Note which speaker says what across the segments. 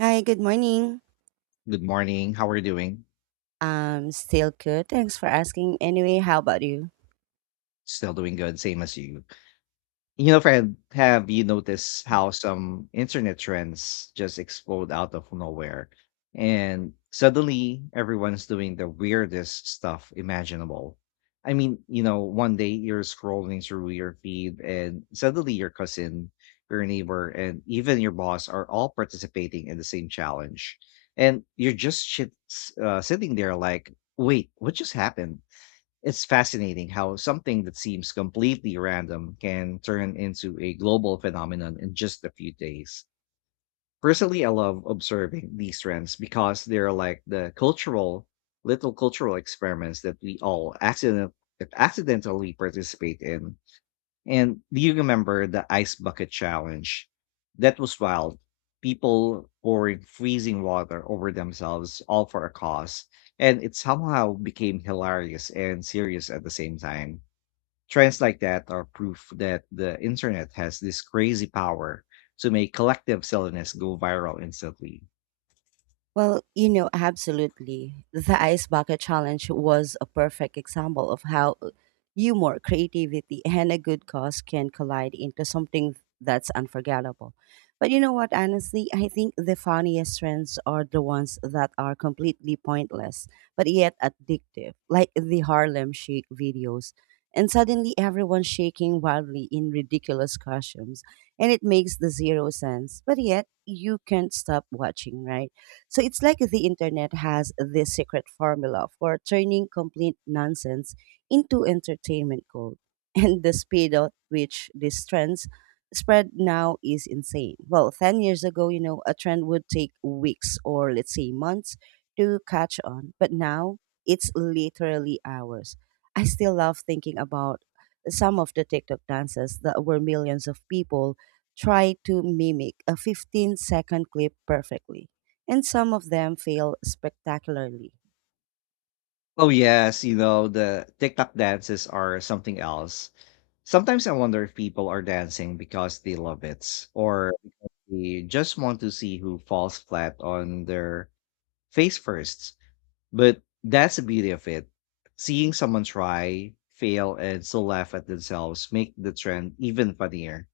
Speaker 1: Hi, good morning.
Speaker 2: Good morning. How are you doing?
Speaker 1: Still good. Thanks for asking. Anyway, how about you?
Speaker 2: Still doing good, same as you. You know, friend, have you noticed how some internet trends just explode out of nowhere? And suddenly everyone's doing the weirdest stuff imaginable. I mean, you know, one day you're scrolling through your feed and suddenly your cousin, your neighbor, and even your boss are all participating in the same challenge. And you're just sitting there like, wait, what just happened? It's fascinating how something that seems completely random can turn into a global phenomenon in just a few days. Personally, I love observing these trends because they're like the little cultural experiments that we all accidentally participate in. And do you remember the ice bucket challenge? That was wild. People pouring freezing water over themselves, all for a cause. And it somehow became hilarious and serious at the same time. Trends like that are proof that the internet has this crazy power to make collective silliness go viral instantly.
Speaker 1: Well, you know, absolutely. The ice bucket challenge was a perfect example of how humor, creativity, and a good cause can collide into something that's unforgettable. But you know what, honestly, I think the funniest trends are the ones that are completely pointless, but yet addictive, like the Harlem Shake videos. And suddenly everyone's shaking wildly in ridiculous costumes, and it makes the zero sense, but yet you can't stop watching, right? So it's like the internet has this secret formula for turning complete nonsense into entertainment gold. And the speed at which these trends spread now is insane. Well, 10 years ago, you know, a trend would take weeks or let's say months to catch on, but now it's literally hours. I still love thinking about some of the TikTok dances that were millions of people try to mimic a 15-second clip perfectly and some of them fail spectacularly.
Speaker 2: Oh, yes, you know, the TikTok dances are something else. Sometimes I wonder if people are dancing because they love it, or they just want to see who falls flat on their face first. But that's the beauty of it. Seeing someone try, fail, and still laugh at themselves make the trend even funnier.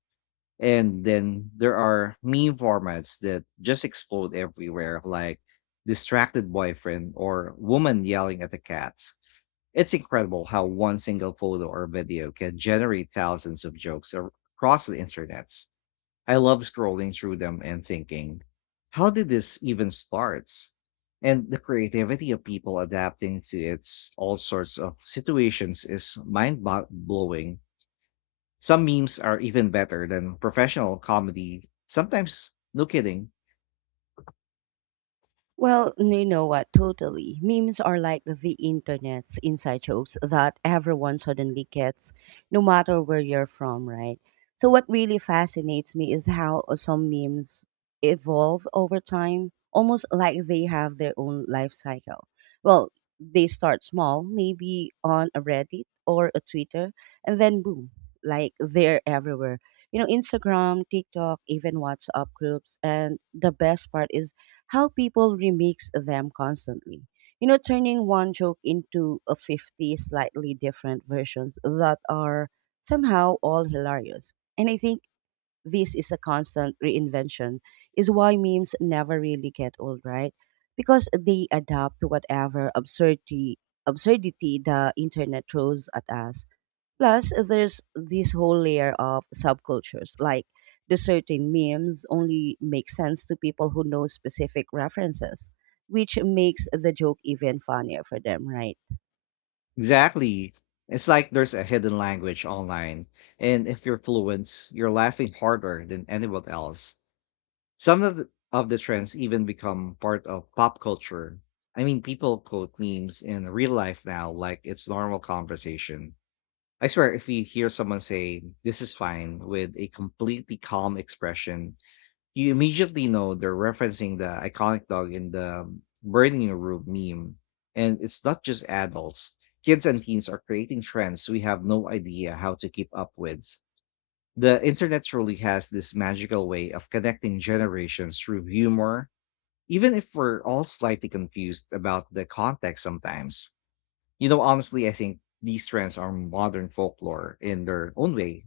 Speaker 2: And then there are meme formats that just explode everywhere, like distracted boyfriend or woman yelling at the cat. It's incredible how one single photo or video can generate thousands of jokes across the internet. I love scrolling through them and thinking, how did this even start? And the creativity of people adapting to its all sorts of situations is mind blowing. Some memes are even better than professional comedy. Sometimes, no kidding.
Speaker 1: Well, you know what? Totally. Memes are like the internet's inside jokes that everyone suddenly gets, no matter where you're from, right? So, what really fascinates me is how some memes evolve over time, almost like they have their own life cycle. Well, they start small, maybe on a Reddit or a Twitter, and then boom, like they're everywhere. You know, Instagram, TikTok, even WhatsApp groups. And the best part is, how people remix them constantly. You know, turning one joke into a 50 slightly different versions that are somehow all hilarious. And I think this is a constant reinvention, is why memes never really get old, right? Because they adapt to whatever absurdity the internet throws at us. Plus, there's this whole layer of subcultures, like the certain memes only make sense to people who know specific references, which makes the joke even funnier for them, right?
Speaker 2: Exactly. It's like there's a hidden language online. And if you're fluent, you're laughing harder than anyone else. Some of the trends even become part of pop culture. I mean, people quote memes in real life now like it's normal conversation. I swear, if you hear someone say, "This is fine," with a completely calm expression, you immediately know they're referencing the iconic dog in the burning room meme. And it's not just adults, kids and teens are creating trends we have no idea how to keep up with. The internet truly has this magical way of connecting generations through humor, even if we're all slightly confused about the context sometimes. You know, honestly, I think these trends are modern folklore in their own way.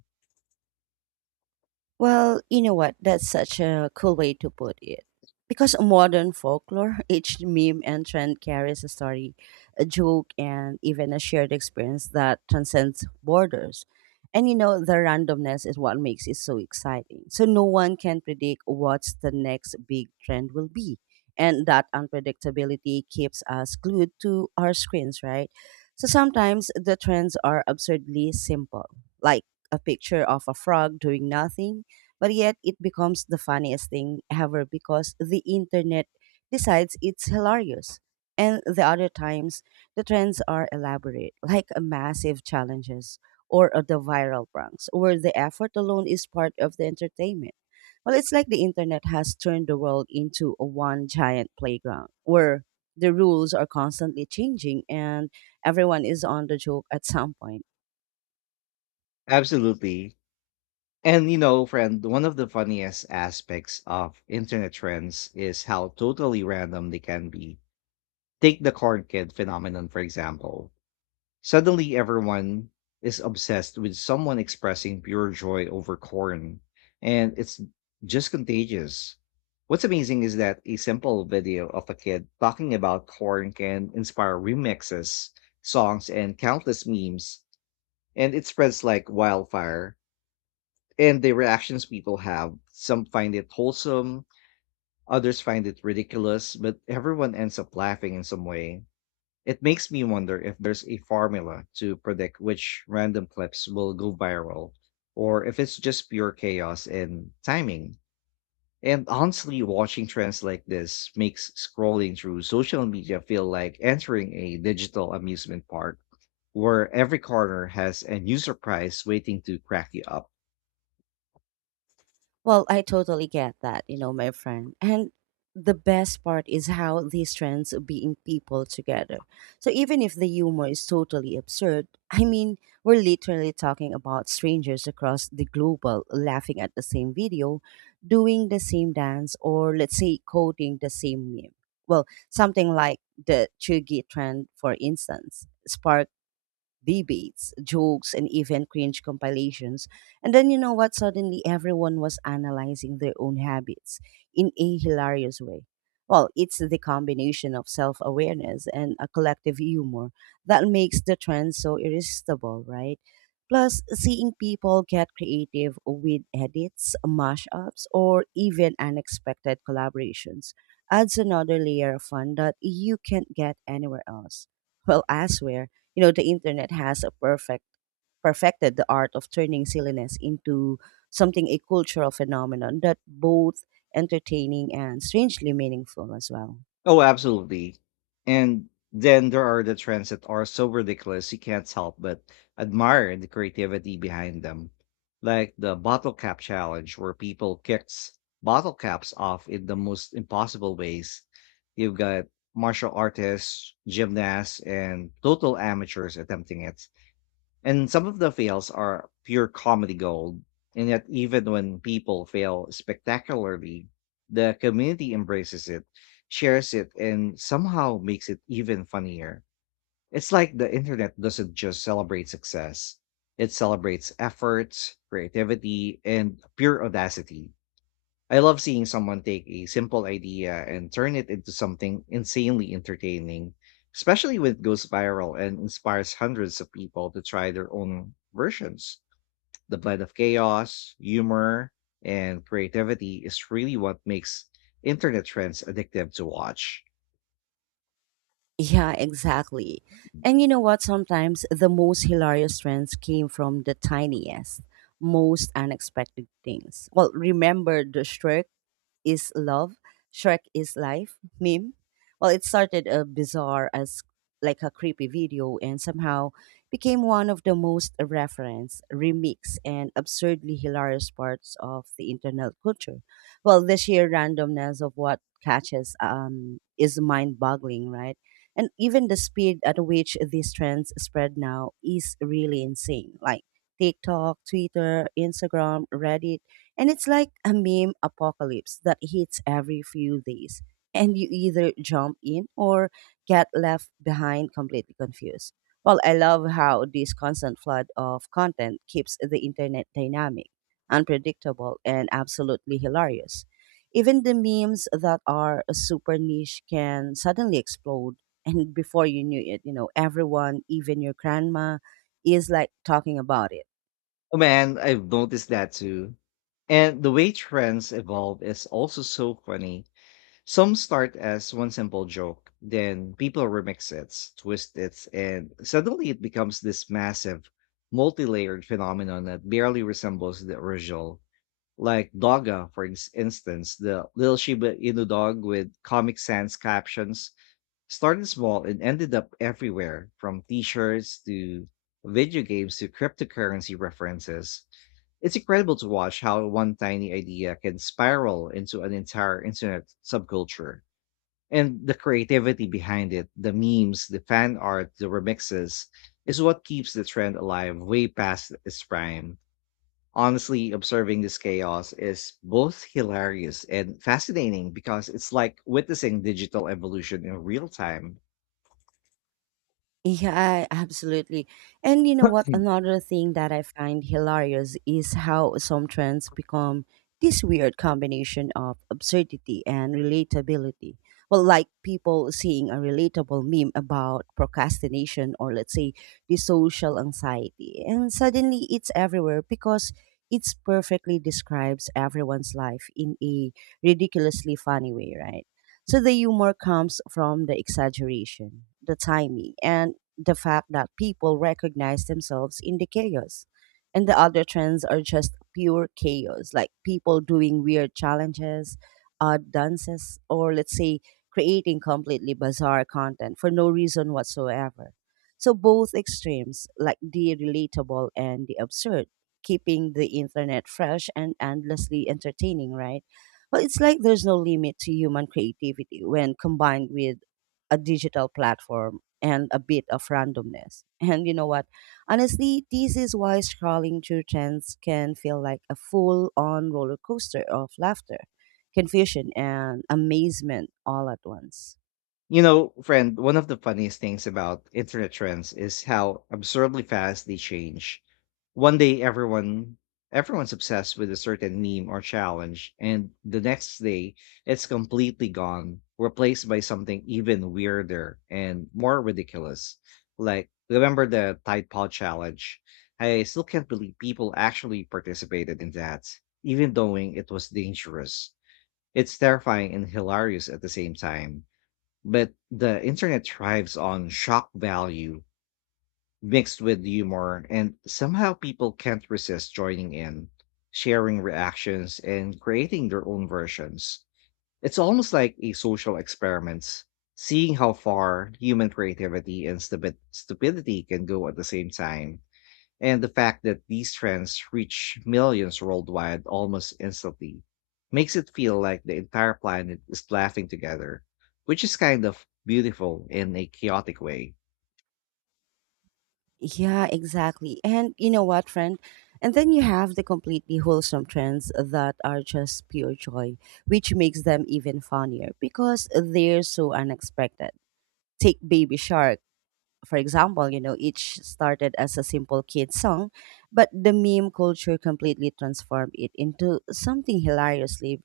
Speaker 1: Well, you know what? That's such a cool way to put it. Because modern folklore, each meme and trend carries a story, a joke, and even a shared experience that transcends borders. And you know, the randomness is what makes it so exciting. So no one can predict what's the next big trend will be. And that unpredictability keeps us glued to our screens, right? So sometimes the trends are absurdly simple, like a picture of a frog doing nothing but yet it becomes the funniest thing ever because the internet decides it's hilarious. And the other times, the trends are elaborate, like a massive challenges or the viral pranks, where the effort alone is part of the entertainment. Well, it's like the internet has turned the world into a one giant playground where the rules are constantly changing and everyone is on the joke at some point.
Speaker 2: Absolutely. And you know, friend, one of the funniest aspects of internet trends is how totally random they can be. Take the corn kid phenomenon, for example. Suddenly everyone is obsessed with someone expressing pure joy over corn, and it's just contagious. What's amazing is that a simple video of a kid talking about corn can inspire remixes, songs, and countless memes, and it spreads like wildfire. And the reactions people have, some find it wholesome, others find it ridiculous, but everyone ends up laughing in some way. It makes me wonder if there's a formula to predict which random clips will go viral, or if it's just pure chaos and timing. And honestly, watching trends like this makes scrolling through social media feel like entering a digital amusement park where every corner has a new surprise waiting to crack you up.
Speaker 1: Well, I totally get that, you know, my friend. And the best part is how these trends being people together. So even if the humor is totally absurd, I mean, we're literally talking about strangers across the global laughing at the same video, doing the same dance, or let's say coding the same meme. Well, something like the Chugi trend, for instance, sparked debates, jokes, and even cringe compilations. And then you know what? Suddenly everyone was analyzing their own habits in a hilarious way. Well, it's the combination of self awareness and a collective humor that makes the trend so irresistible, right? Plus, seeing people get creative with edits, mashups, or even unexpected collaborations adds another layer of fun that you can't get anywhere else. Well, I swear, you know, the internet has a perfected the art of turning silliness into something a cultural phenomenon that both entertaining and strangely meaningful as well.
Speaker 2: Oh, absolutely. And then there are the trends that are so ridiculous you can't help but admire the creativity behind them. Like the bottle cap challenge, where people kicks bottle caps off in the most impossible ways. You've got martial artists, gymnasts, and total amateurs attempting it. And some of the fails are pure comedy gold, and yet even when people fail spectacularly, the community embraces it, shares it, and somehow makes it even funnier. It's like the internet doesn't just celebrate success, it celebrates effort, creativity, and pure audacity. I love seeing someone take a simple idea and turn it into something insanely entertaining, especially when it goes viral and inspires hundreds of people to try their own versions. The blend of chaos, humor, and creativity is really what makes internet trends addictive to watch.
Speaker 1: Yeah, exactly. And you know what? Sometimes the most hilarious trends came from the tiniest, most unexpected things. Well, remember the Shrek is love, Shrek is life meme. Well, it started a bizarre as like a creepy video and somehow became one of the most referenced, remixed, and absurdly hilarious parts of the internet culture. Well, the sheer randomness of what catches is mind boggling, right? And even the speed at which these trends spread now is really insane. Like TikTok, Twitter, Instagram, Reddit, and it's like a meme apocalypse that hits every few days. And you either jump in or get left behind completely confused. Well, I love how this constant flood of content keeps the internet dynamic, unpredictable, and absolutely hilarious. Even the memes that are super niche can suddenly explode. And before you knew it, you know, everyone, even your grandma, is like talking about it.
Speaker 2: Oh man, I've noticed that too. And the way trends evolve is also so funny. Some start as one simple joke, then people remix it, twist it, and suddenly it becomes this massive, multi layered phenomenon that barely resembles the original. Like Dogga, for instance, the little Shiba Inu dog with Comic Sans captions started small and ended up everywhere from t shirts to video games to cryptocurrency references. It's incredible to watch how one tiny idea can spiral into an entire internet subculture. And the creativity behind it, the memes, the fan art, the remixes, is what keeps the trend alive way past its prime. Honestly, observing this chaos is both hilarious and fascinating because it's like witnessing digital evolution in real time.
Speaker 1: Yeah, absolutely. And you know what? Another thing that I find hilarious is how some trends become this weird combination of absurdity and relatability. Well, like people seeing a relatable meme about procrastination or, let's say, the social anxiety. And suddenly it's everywhere because it's perfectly describes everyone's life in a ridiculously funny way, right? So the humor comes from the exaggeration, the timing, and the fact that people recognize themselves in the chaos. And the other trends are just pure chaos, like people doing weird challenges, odd dances, or let's say creating completely bizarre content for no reason whatsoever. So both extremes, like the relatable and the absurd, keeping the internet fresh and endlessly entertaining, right? Well, it's like there's no limit to human creativity when combined with a digital platform and a bit of randomness. And you know what? Honestly, this is why scrolling through trends can feel like a full on roller coaster of laughter, confusion, and amazement all at once.
Speaker 2: You know, friend, one of the funniest things about internet trends is how absurdly fast they change. One day everyone's obsessed with a certain meme or challenge, and the next day it's completely gone, replaced by something even weirder and more ridiculous. Like, remember the Tide Pod challenge? I still can't believe people actually participated in that, even knowing it was dangerous. It's terrifying and hilarious at the same time. But the internet thrives on shock value mixed with humor, and somehow people can't resist joining in, sharing reactions, and creating their own versions. It's almost like a social experiment, seeing how far human creativity and stupidity can go at the same time. And the fact that these trends reach millions worldwide almost instantly makes it feel like the entire planet is laughing together, which is kind of beautiful in a chaotic way.
Speaker 1: Yeah, exactly. And you know what, friend? And then you have the completely wholesome trends that are just pure joy, which makes them even funnier because they're so unexpected. Take Baby Shark for example, you know, each started as a simple kid song, but the meme culture completely transformed it into something hilariously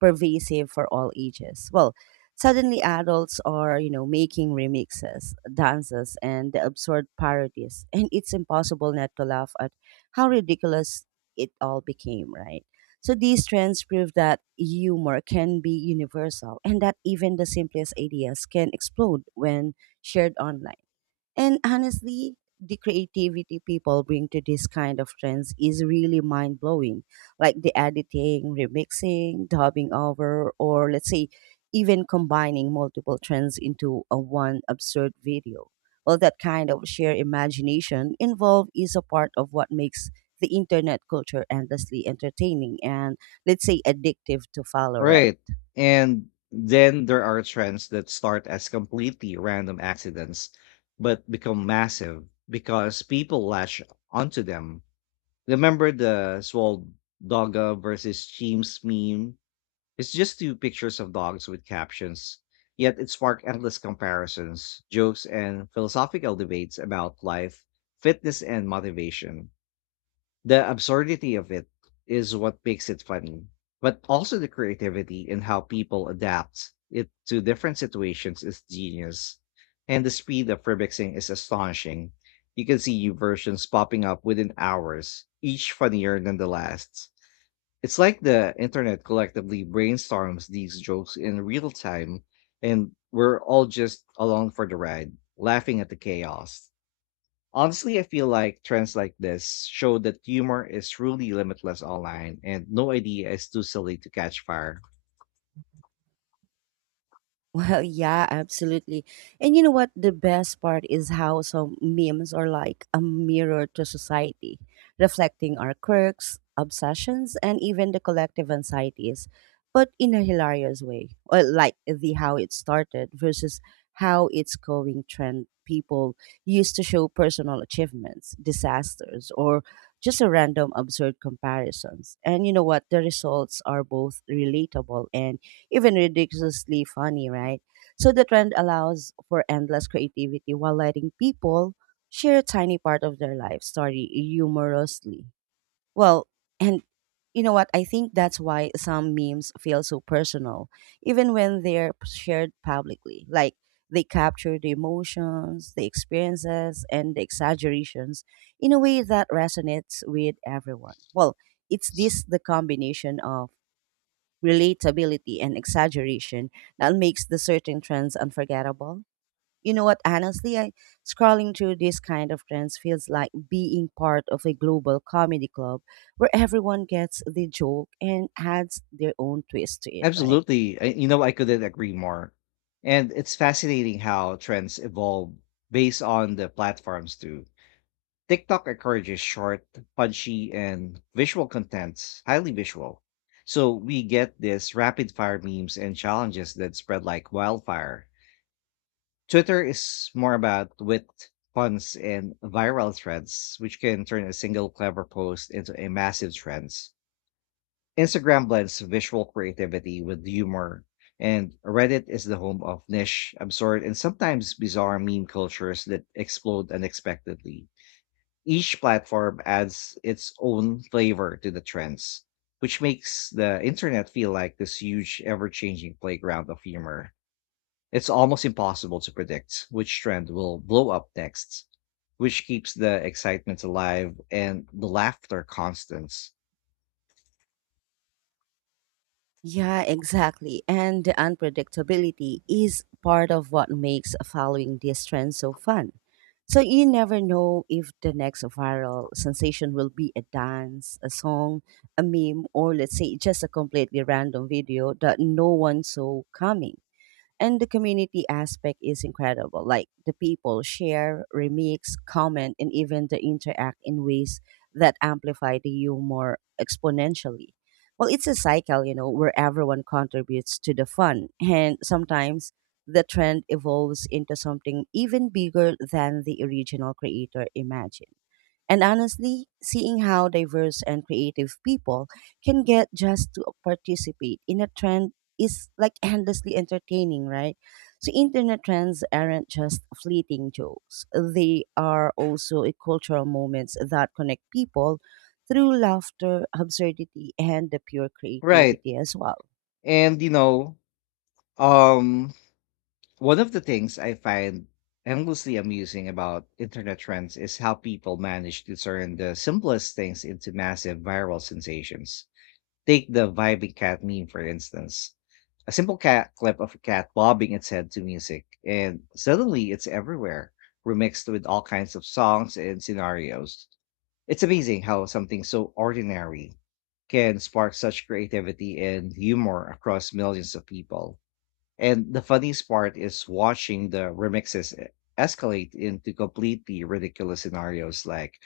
Speaker 1: pervasive for all ages. Well, suddenly adults are, you know, making remixes, dances, and the absurd parodies, and it's impossible not to laugh at how ridiculous it all became, right? So these trends prove that humor can be universal and that even the simplest ideas can explode when shared online. And honestly, the creativity people bring to this kind of trends is really mind blowing. Like the editing, remixing, dubbing over, or let's say even combining multiple trends into a one absurd video. Well, that kind of sheer imagination involved is a part of what makes the internet culture endlessly entertaining and let's say addictive to follow, right?
Speaker 2: Right. And then there are trends that start as completely random accidents, but become massive because people lash onto them. Remember the Swole Dogga versus Cheems meme? It's just two pictures of dogs with captions, yet it sparked endless comparisons, jokes, and philosophical debates about life, fitness, and motivation. The absurdity of it is what makes it funny, but also the creativity in how people adapt it to different situations is genius. And the speed of remixing is astonishing. You can see new versions popping up within hours, each funnier than the last. It's like the internet collectively brainstorms these jokes in real time, and we're all just along for the ride, laughing at the chaos. Honestly, I feel like trends like this show that humor is truly limitless online and no idea is too silly to catch fire.
Speaker 1: Well, yeah, absolutely. And you know what? The best part is how some memes are like a mirror to society, reflecting our quirks, obsessions, and even the collective anxieties, but in a hilarious way. Or like the how it started versus how it's going trend people used to show personal achievements, disasters, or just a random absurd comparisons. And you know what? The results are both relatable and even ridiculously funny, right? So the trend allows for endless creativity while letting people share a tiny part of their life story humorously. Well, and you know what? I think that's why some memes feel so personal, even when they're shared publicly. Like they capture the emotions, the experiences, and the exaggerations in a way that resonates with everyone. Well, it's this the combination of relatability and exaggeration that makes the certain trends unforgettable. You know what? Honestly, I scrolling through this kind of trends feels like being part of a global comedy club where everyone gets the joke and adds their own twist to it, right?
Speaker 2: Absolutely. I couldn't agree more. And it's fascinating how trends evolve based on the platforms too. TikTok encourages short, punchy, and visual content, highly visual. So we get this rapid fire memes and challenges that spread like wildfire. Twitter is more about wit, puns, and viral threads, which can turn a single clever post into a massive trend. Instagram blends visual creativity with humor, and Reddit is the home of niche, absurd, and sometimes bizarre meme cultures that explode unexpectedly. Each platform adds its own flavor to the trends, which makes the internet feel like this huge, ever changing playground of humor. It's almost impossible to predict which trend will blow up next, which keeps the excitement alive and the laughter constant.
Speaker 1: Yeah, exactly. And the unpredictability is part of what makes following this trend so fun. So you never know if the next viral sensation will be a dance, a song, a meme, or let's say just a completely random video that no one saw coming and the community aspect is incredible. Like the people share, remix, comment, and even the interact in ways that amplify the humor exponentially. Well, it's a cycle, you know, where everyone contributes to the fun, and sometimes the trend evolves into something even bigger than the original creator imagined. And honestly, seeing how diverse and creative people can get just to participate in a trend is like endlessly entertaining, right? So internet trends aren't just fleeting jokes. They are also a cultural moments that connect people through laughter, absurdity, and the pure
Speaker 2: Right.
Speaker 1: creativity as well.
Speaker 2: And you know, um one of the things I find endlessly amusing about internet trends is how people manage to turn the simplest things into massive viral sensations. Take the vibing cat meme for instance. A simple cat clip of a cat bobbing its head to music, and suddenly it's everywhere, remixed with all kinds of songs and scenarios. It's amazing how something so ordinary can spark such creativity and humor across millions of people. And the funniest part is watching the remixes escalate into completely ridiculous scenarios like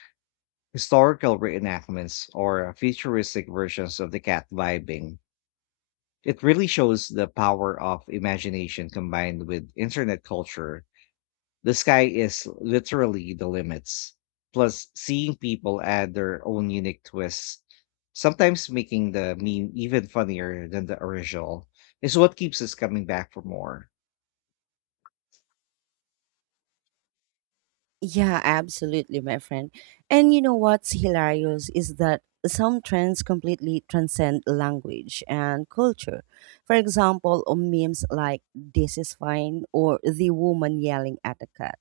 Speaker 2: historical reenactments or futuristic versions of the cat vibing. It really shows the power of imagination combined with internet culture. The sky is literally the limits. Plus, seeing people add their own unique twists, sometimes making the meme even funnier than the original, is what keeps us coming back for more.
Speaker 1: Yeah, absolutely, my friend. And you know what's hilarious is that some trends completely transcend language and culture. For example, memes like this is fine or the woman yelling at a cat.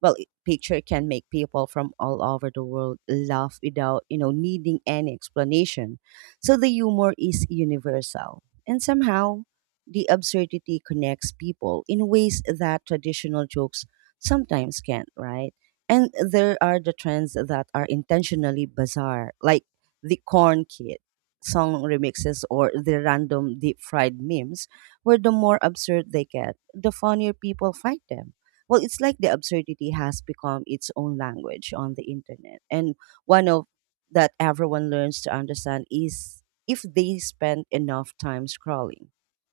Speaker 1: Well, I- picture can make people from all over the world laugh without, you know, needing any explanation. So the humor is universal. And somehow the absurdity connects people in ways that traditional jokes sometimes can't, right? And there are the trends that are intentionally bizarre, like the corn kid song remixes or the random deep fried memes, where the more absurd they get, the funnier people find them. Well, it's like the absurdity has become its own language on the internet. And one of that everyone learns to understand is if they spend enough time scrolling.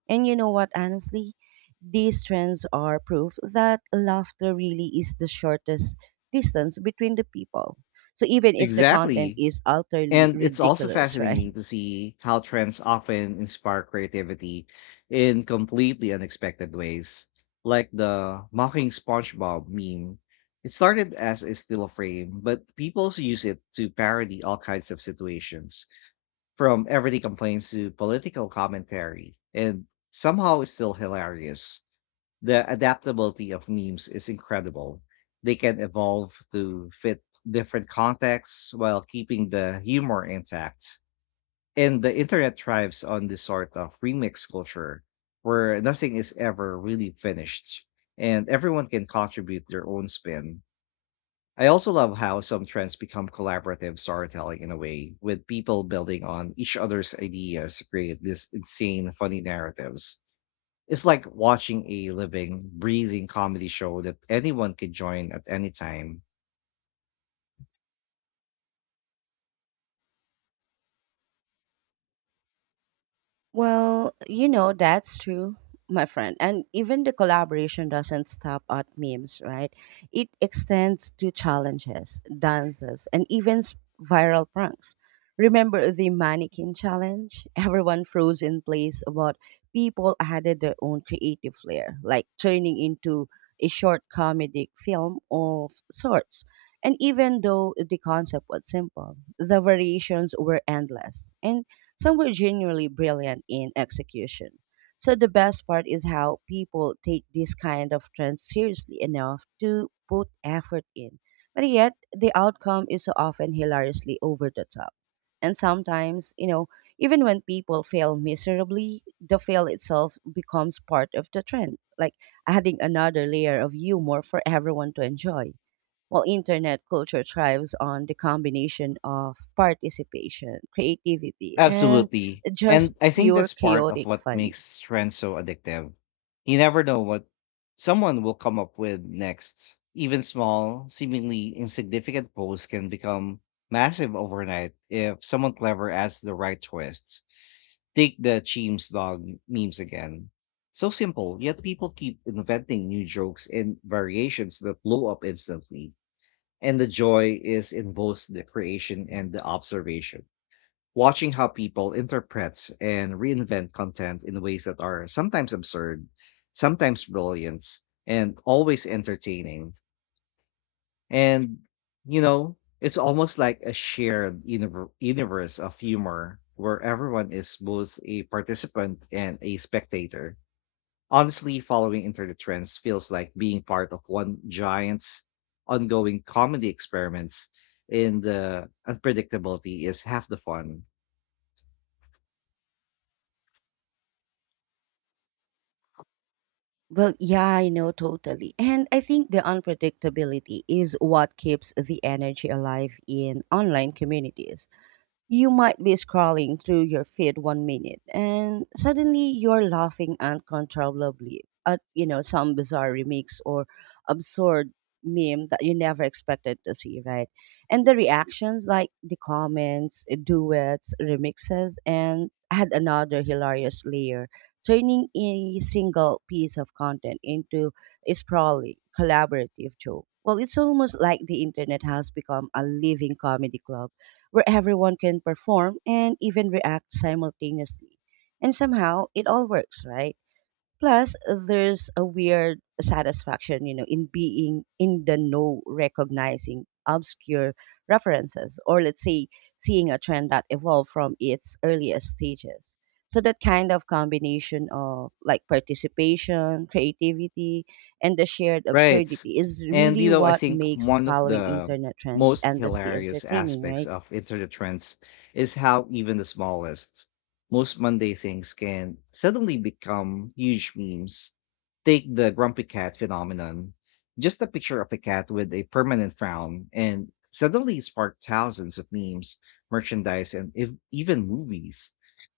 Speaker 1: And you know what, honestly, these trends are proof that laughter really is the shortest distance between the people. So even if the content
Speaker 2: Exactly.
Speaker 1: is utterly
Speaker 2: And it's also
Speaker 1: ridiculous, right?
Speaker 2: fascinating to see how trends often inspire creativity in completely unexpected ways, like the mocking SpongeBob meme. It started as a still frame, but people use it to parody all kinds of situations, from everyday complaints to political commentary, and somehow it's still hilarious. The adaptability of memes is incredible. They can evolve to fit different contexts while keeping the humor intact. And the internet thrives on this sort of remix culture where nothing is ever really finished and everyone can contribute their own spin. I also love how some trends become collaborative storytelling in a way, with people building on each other's ideas to create these insane, funny narratives. It's like watching a living, breathing comedy show that anyone could join at any time.
Speaker 1: Well, you know, that's true, my friend. And even the collaboration doesn't stop at memes, right? It extends to challenges, dances, and even viral pranks. Remember the mannequin challenge? Everyone froze in place, but people added their own creative flair, like turning into a short comedic film of sorts. And even though the concept was simple, the variations were endless. And some were genuinely brilliant in execution. So the best part is how people take this kind of trend seriously enough to put effort in. But yet, the outcome is so often hilariously over the top. And sometimes, you know, even when people fail miserably, the fail itself becomes part of the trend, like adding another layer of humor for everyone to enjoy while internet culture thrives on the combination of participation, creativity, and
Speaker 2: Absolutely.
Speaker 1: just
Speaker 2: And I think
Speaker 1: pure
Speaker 2: that's part of
Speaker 1: chaotic
Speaker 2: what
Speaker 1: fun.
Speaker 2: makes trends so addictive. You never know what someone will come up with next. Even small, seemingly insignificant posts can become massive overnight if someone clever adds the right twists. Take the Cheems dog memes again. So simple, yet people keep inventing new jokes and variations that blow up instantly. And the joy is in both the creation and the observation. Watching how people interprets and reinvent content in ways that are sometimes absurd, sometimes brilliant, and always entertaining. And you know, it's almost like a shared universe of humor where everyone is both a participant and a spectator. Honestly, following internet trends feels like being part of one giant's ongoing comedy experiments, and the unpredictability is half the fun.
Speaker 1: Well, yeah, I know totally. And I think the unpredictability is what keeps the energy alive in online communities. You might be scrolling through your feed 1 minute and suddenly you're laughing uncontrollably at, you know, some bizarre remix or absurd meme that you never expected to see, right? And the reactions like the comments, duets, remixes and add another hilarious layer, turning a single piece of content into a sprawling, collaborative joke. Well, it's almost like the internet has become a living comedy club where everyone can perform and even react simultaneously. And somehow it all works, right? Plus, there's a weird satisfaction, you know, in being in the know, recognizing obscure references, or let's say seeing a trend that evolved from its earliest stages. So that kind of combination of like participation, creativity, and the shared
Speaker 2: Right.
Speaker 1: absurdity is
Speaker 2: And
Speaker 1: really
Speaker 2: you know, I
Speaker 1: what
Speaker 2: think
Speaker 1: makes
Speaker 2: one of
Speaker 1: following
Speaker 2: the
Speaker 1: internet trends
Speaker 2: most
Speaker 1: endlessly
Speaker 2: hilarious
Speaker 1: entertaining,
Speaker 2: aspects
Speaker 1: right?
Speaker 2: of internet trends is how even the smallest, most Monday things can suddenly become huge memes. Take the grumpy cat phenomenon. Just a picture of a cat with a permanent frown, and suddenly it sparked thousands of memes, merchandise, and if, even movies.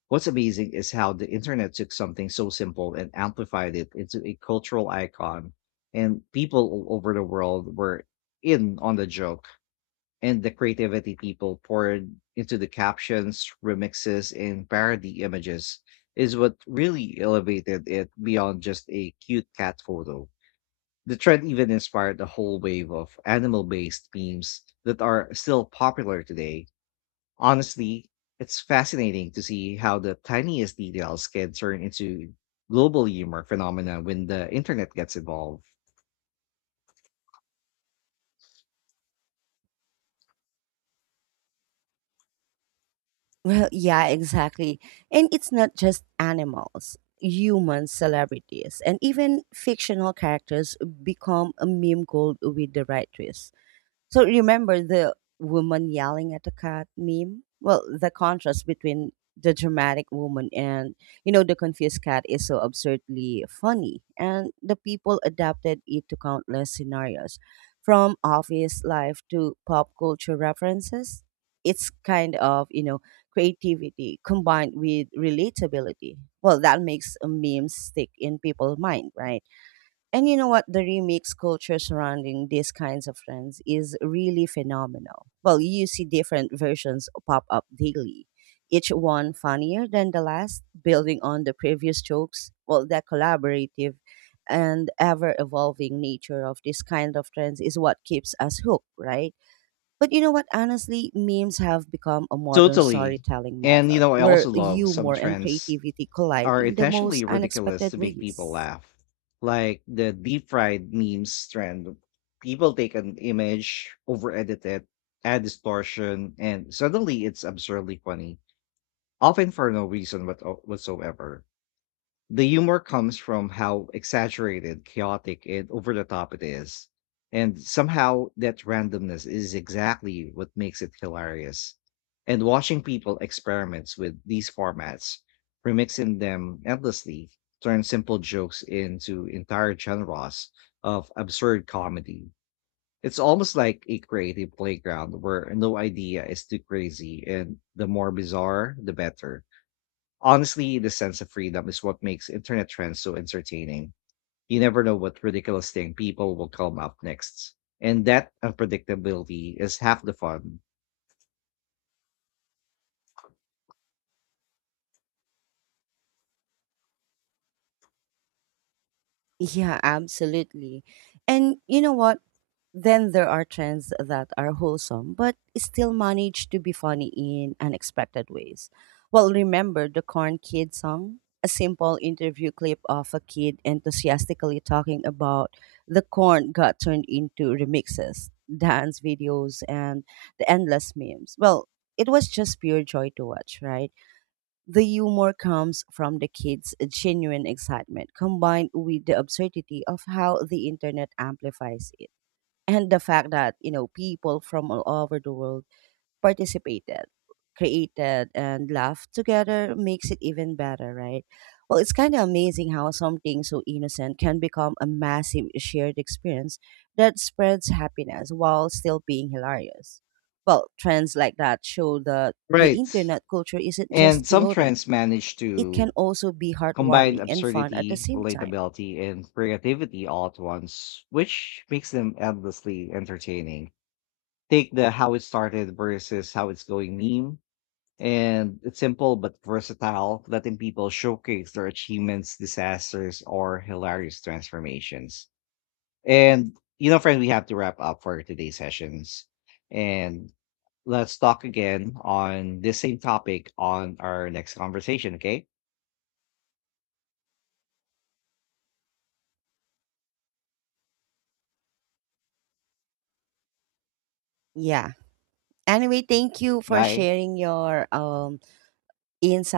Speaker 2: What's amazing is how the internet took something so simple and amplified it into a cultural icon, and people all over the world were in on the joke. And the creativity people poured into the captions, remixes, and parody images is what really elevated it beyond just a cute cat photo. The trend even inspired a whole wave of animal-based memes that are still popular today. Honestly, it's fascinating to see how the tiniest details can turn into global humor phenomena when the internet gets involved.
Speaker 1: Well, yeah, exactly. And it's not just animals. Human celebrities and even fictional characters become a meme gold with the right twist. So remember the woman yelling at the cat meme? Well, the contrast between the dramatic woman and, you know, the confused cat is so absurdly funny, and the people adapted it to countless scenarios from office life to pop culture references. It's kind of, you know, creativity combined with relatability. Well, that makes a meme stick in people's mind, right? And you know what? The remix culture surrounding these kinds of trends is really phenomenal. Well, you see different versions pop up daily, each one funnier than the last, building on the previous jokes. Well, that collaborative and ever evolving nature of this kind of trends is what keeps us hooked, right? But you know what? Honestly, memes have become a modern
Speaker 2: Totally.
Speaker 1: storytelling
Speaker 2: And you
Speaker 1: method
Speaker 2: know, I
Speaker 1: where
Speaker 2: also love some
Speaker 1: humor and
Speaker 2: trends
Speaker 1: creativity collide
Speaker 2: are
Speaker 1: in the most
Speaker 2: intentionally ridiculous
Speaker 1: unexpected
Speaker 2: to make people
Speaker 1: ways.
Speaker 2: laugh. Like the deep fried memes trend. People take an image, over edit it, add distortion, and suddenly it's absurdly funny, often for no reason whatsoever. The humor comes from how exaggerated, chaotic, and over the top it is. And somehow that randomness is exactly what makes it hilarious. And watching people experiments with these formats, remixing them endlessly, turns simple jokes into entire genres of absurd comedy. It's almost like a creative playground where no idea is too crazy and the more bizarre, the better. Honestly, the sense of freedom is what makes internet trends so entertaining. You never know what ridiculous thing people will come up next. And that unpredictability is half the fun.
Speaker 1: Yeah, absolutely. And you know what? Then there are trends that are wholesome, but still manage to be funny in unexpected ways. Well, remember the Corn Kid song? A simple interview clip of a kid enthusiastically talking about the corn got turned into remixes, dance videos, and the endless memes. Well, it was just pure joy to watch, right? The humor comes from the kids' genuine excitement combined with the absurdity of how the internet amplifies it. And the fact that, you know, people from all over the world participated, created, and laughed together makes it even better, right? Well, it's kind of amazing how something so innocent can become a massive shared experience that spreads happiness while still being hilarious. Well, trends like that show that the
Speaker 2: Right.
Speaker 1: internet culture isn't
Speaker 2: And
Speaker 1: just
Speaker 2: some
Speaker 1: chaotic,
Speaker 2: trends manage
Speaker 1: it can
Speaker 2: to
Speaker 1: also be
Speaker 2: combine
Speaker 1: heartwarming and fun at the
Speaker 2: absurdity,
Speaker 1: same time.
Speaker 2: relatability, and creativity all at once, which makes them endlessly entertaining. Take the how it started versus how it's going meme. And it's simple but versatile, letting people showcase their achievements, disasters, or hilarious transformations. And, you know, friend, we have to wrap up for today's sessions. And let's talk again on this same topic on our next conversation, okay?
Speaker 1: Yeah. Anyway, thank you for
Speaker 2: Bye.
Speaker 1: sharing your insights